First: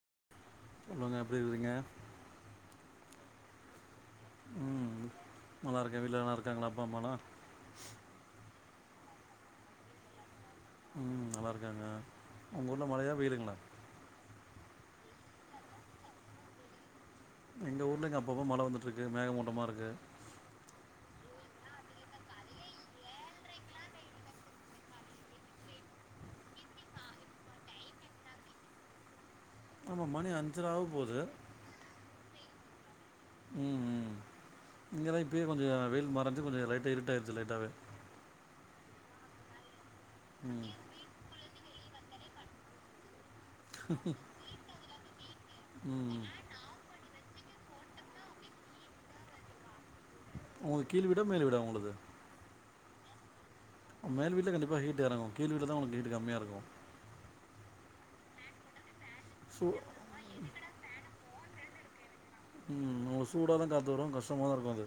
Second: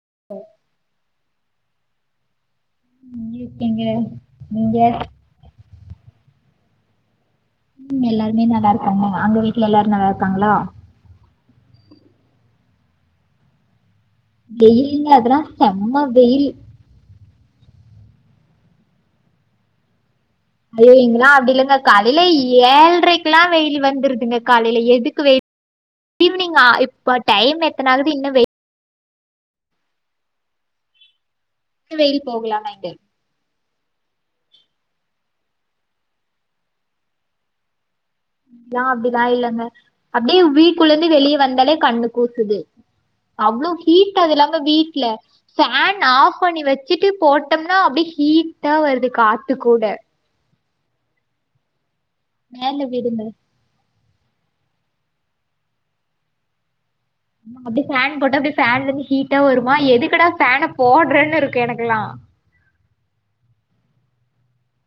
[inaudible] சொல்லுங்க எப்டி இருக்றீங்க உம் இருக்கேங்க நீங்க நல்லாருக்கே வீட்ல எல்லாருக்காங்ளா அப்பா அம்மாலா உம் எல்லாருமே நல்லாருக்காங்க அங்க வீட்ல எல்லாரு நல்லாருக்காங்களா உம் நல்லாருக்காங்க உங்க ஊர்ல மழயா வெய்லுங்ளா வெயிலில்ல அதல்லா செம்ம வெயில் எங்க ஊர்ல இங்க அப்பப்ப மழை வந்துட்ருக்கு மேகமூட்டமாருக்கு ஐய்யோ இங்களா அப்டி இல்லங்க காலேயில ஏழரைக்குல்லா வெயில் வந்துருதுங்க காலைல எதுக்கு வெயில் டீவ்னிங்கா இப்ப டைம் எத்தன ஆகுது இன்னு வெய் ஆமா மணி அஞ்சர ஆவ போது இன்னு வெயில் போகல ஆனா இங்க உம் ஊம் இங்கலா இப்பயே கொஞ்ச வெயில் மறஞ்சு கொஞ்ச லைட்டா இருட்டாய்ட்ச்சி லைட்டாவே இங்லா அப்டிலா இல்லங்க அப்டியே ம் வீட்குள்ளர்ந்து வெளிய வந்தாலே கண்ணு கூசுது அவ்ளோ ஹீட் அது இல்லாம வீட்ல ஃபேன் ம் ஆஃப் பண்ணி வச்சிட்டு போட் டம்னா அப்டே ஹீட்டா வருது காத்து கூட உங்ளுக் கீழ்வீடா மேல் வீடா உங்ளுது மேல வீடுங்க மேல் வீட்ல கண்டிப்பா ஹீட் எறங்கு கீழ் வீட்ல தா உங்களுக் ஹீட் கம்மியாருக்கு ஆமாங்க அப்டே ஃபேன் போட்டா அப்டே ஃபேன்லருந்து ஹீட்டா சூ வருமா எதுக்குடா ஃபேன போட்றனுருக் கு எனக்குல்லா உம் சூடா தா காத்து வரு கஷ்டமா தா இருக்கு அது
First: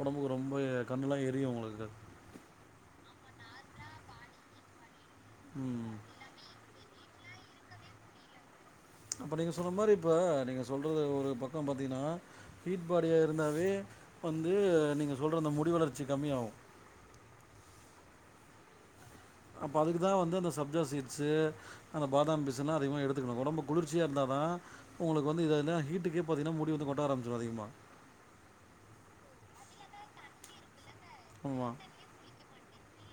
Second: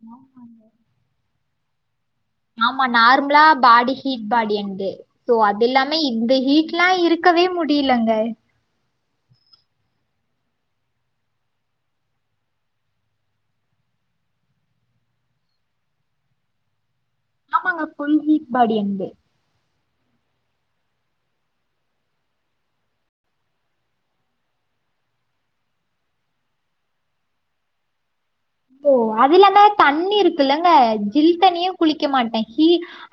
ஒடம்புக்கு ரொம்ப கண்ணெல்லா எர் ரியு உங்களுக்கு ஆமா நார்ம்லா பாடி ஹீட் பாடி என்து சோ அது ம் இல்லாம இந்த ஹீட்லா இருக் கவே முடிலங்க அப்ப நீங்க சொன்ன மாரி இப்ப நீங்க சொல்றது ஒரு பக்கோ பாத்தீங்கனா ஹீட் பாடியா இருந்தாவே வந்து நீங்க சொல்ற அந்த முடி வளர்ச்சி கம்மியாவு [inaudible] மாங்க ஃபுல் ஹீட் பாடி என்து அப்போ அதுக்கு தா வந்து அந்த சப்ஜா சீட்ஸு அந்த பாதாம் பிசின்லா அதிகமா எடுத்துக்கனு ஒடம்பு குளிர்ச்சியா இர்ந்தா தா உங்ளுக்கு வந்து இது அந்த ஹீட்டுக்கே பாத்தீங்னா முடி வந்து கொட்ட ஆரம்பிச்சிரு அதிகமா [inaudible] ஓ அதுல்லாம தண்ணி இருக்குல்லங்க ஜில் தண்ணியே ஆமாம் குளிக்க மாட்டே ஹீ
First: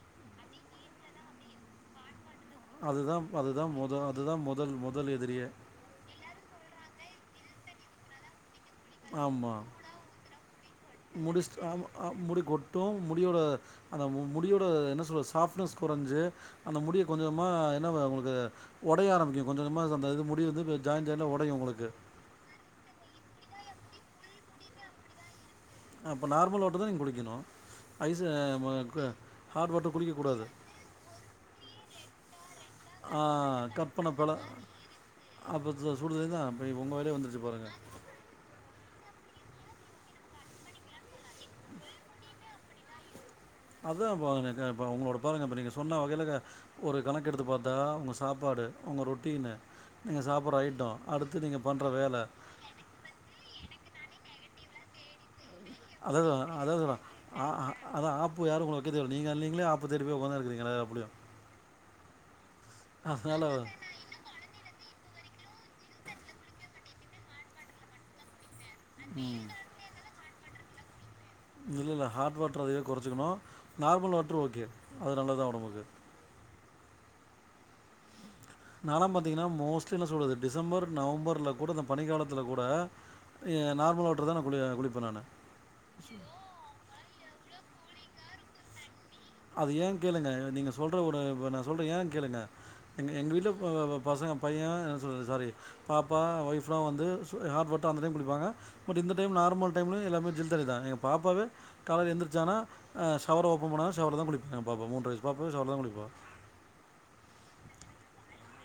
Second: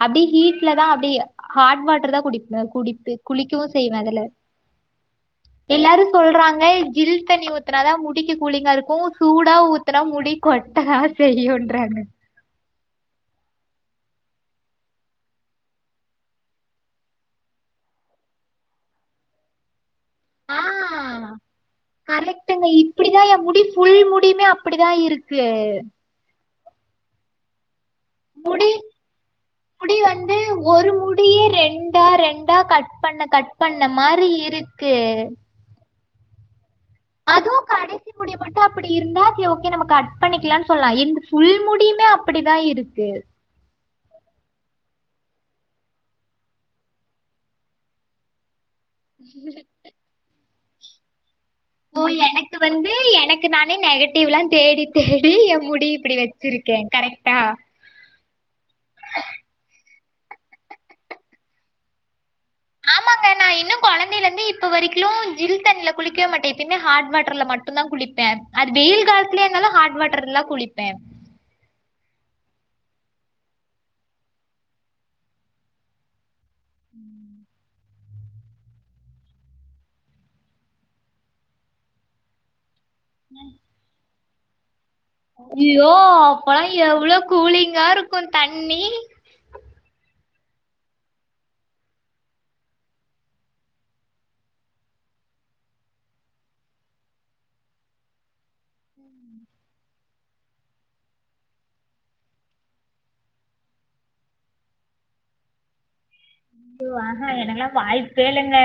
அப்டி ஹீட்ல தா அப்டியே ஹாட் வாட்ரு தா குடி ல குடித்து அதுதான் குளிக்கவு அதுதான் முத செய்வே அதுல அதுதான் முதல் முதல் எதிரியே எல்லாரு சொல்றாங்க ஜில் தண்ணி ஊத்துனாதா முடிக்கு கூலிங்கா இருக்கு சூடா ஊத்துனா முடி கொட்டதா முடி ஸ்ட்ராமா செய்யுன்றாங்க அ முடி கொட்டு முடியோட அந்த முடியோட என்ன சொல்றது சாஃப்ட்னஸ் கொறஞ்சி அந்த முடிய கொஞ்சமா என்ன அ உங்களுக்கு ஒடய ஆரம்பிக்கு கொஞ்ச கொஞ்சமா சம் ஆ கரெக்ட்டுங்க இப்டி தா எ முடி ஃபுல் முடியுமே அப்பிடி தா இருக்கு அப்போ நார்மல் வாட்டர் தா நீங் குளிக்கனு ஐஸு முடி ம க ஹாட் வாட்ரு முடி குளிக்க வந்து கூடாது ஒரு முடியே ரெண்டா ரெண்டா கட் பண்ண ஆ கட் பண்ண மாரி இருக்கு அப்ப சோ சுடுதண்ணி தா அதுவு கடைசி முடி மட்டு அப்டி இருந்தா ஓகே ஓகே நம்ம கட் பண்ணிக்கலானு சொல்லா இந்த ஃபுல் முடியுமே அப்பிடி தா இருக்கு அதா இப்போ எனக்கே இப்போ உங்களோட பாருங்க இப்போ நீங்க சொன்ன வகைலக ஒரு கணக்கெடுத்து பாத்தா உங்க சாப்பாடு உங்க ரொட்டீனு நீங்க சாப்பட்ற ஐட்டோ அடுத் ஓ எனக்கு வந்து எனக்கு நானே நெகட்டீவ்லா தேடி தேடி எ முடிய இப்டி அதான் வெச்சிருக்கே கரெக்ட்டா பு யாரு உங்கள வெக்க தேவல்ல நீங்க நீங்களே ஆப்ப தேடி போய் ஒக்காந்துருக்கறீங்களே அப்டியு ஆமாங்க நா இன்னு கொழந்தைலர்ந்து இப்ப வரை க்ளு ஜில் தண்ல குளிக்கவே மாட்டே எப்பயுமே ஹாட் வாட்டர்ல மட்டுந்தா குளிப்பே அது வெயில் கால்த்துலயா இர்ந்தாலு ஹாட் வாட்டர்லா குளிப்பே இல்லல்ல ஹாட் வாட்டரு அதைவே கொறச்சிக்கனு நார்மல் வாட்ரு ஓகே அது நல்லத் தா ஒடம்புக்கு ம் நாலா பாத்தீங்கனா மோஸ்ட்லி என்ன சொல்றது டிசம்பர் நவம்பர்ல கூட இந்த பனி காலத்துல கூட எ நார்மல் வாட்ரு தா குளி அ குளிப் ஐய்யோ அப்பல்லா எவ்ளோ கூலிங்கா இருக்கு தண்ணி அது ஏ கேளுங்க நீங்க சொல்ற ஒன்னு இப்ப நா சொல்ற ஏ கேளுங்க எங்க எங்க வீட்ல ப ப ப பசங்க பை ய என்ன சொல்றது சாரி பாப்பா, ஒய்ஃப்லா வந்து சு அ ஹாட் வாட் தா அந்த டைம் குளிப்பாங்க பட்டு இந்த டைம் நா ர்மல் டைம்லு எல்லாமே ஜில் தண்ணி தா எங்க பாப்பாவே காலைல எந்திரிச்சானா அ ஷவர ஓப்பன் பண்ணா ஷவர்ல தா குளிப்பா எங்க பாப்பா மூன்ற வயசு பாப்பாவே ஷவர்ல தா குளிப்பா ஐயோ ஆ ஹே எனக்குலா வாய்ப்பே இல்லங்க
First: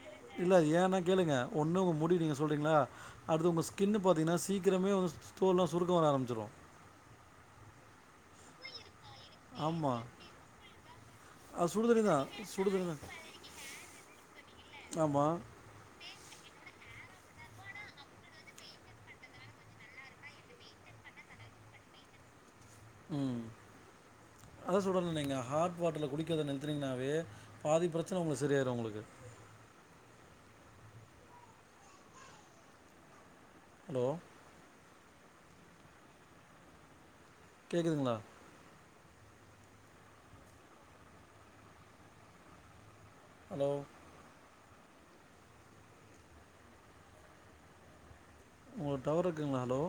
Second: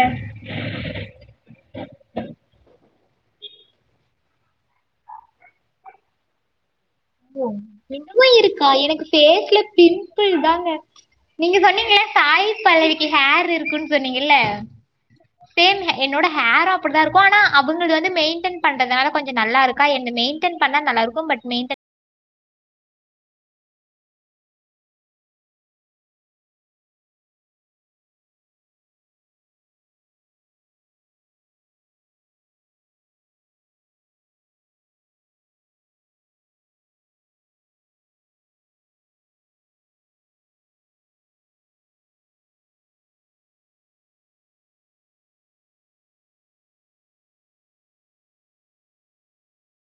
இல்ல ஏனா கேளுங்க ஒன்னு உங்க முடி நீங்க சொல்றீங்ளா அடுத்து உங்க ஸ்கின்னு பாத்தீங்னா சீக்கிரமே வந்து ஸ் தோல்லா சுருக்கோ வர ஆரம்பிச்சிரு ஓ இன்னமு இருக்கா எனக்கு ஃபேஸ்ல ஆமாம் பிம்பிள் தாங்க நீங்க அது சொன்னீங்கல்ல சுடுதண்ணி தான் சுடுதண்ணி சாய்பல்லவிக்கு தான் ஹேர் இருக்குன் சொன்னீங்கில்ல ஆமாம் சேம் எ என்னோட ஹேரு அப்டி தா இருக்கு ஆனா அவுங்கள்து வந்து மெய்ன்டென் பண்றதால கொஞ்ச நல்லாருக்கா என்து மெய்ன்டென் பண்ணா நல்லாருக்கு பட் மெய்ன்டன் ம் ஆ அதா சொல்றேன்லங்க ஹாட் வாட்டர்ல குளிக்கிறத நிறுத்துனீங்கனாவே பாதி பிரச்சனை உங்களுக்கு சரியாயிடு உங்களுக்கு அ ஹலோ கேக்குதுங்களா ஹலோ உங்களுக்கு டவர் இருக்குங்களா ஹலோ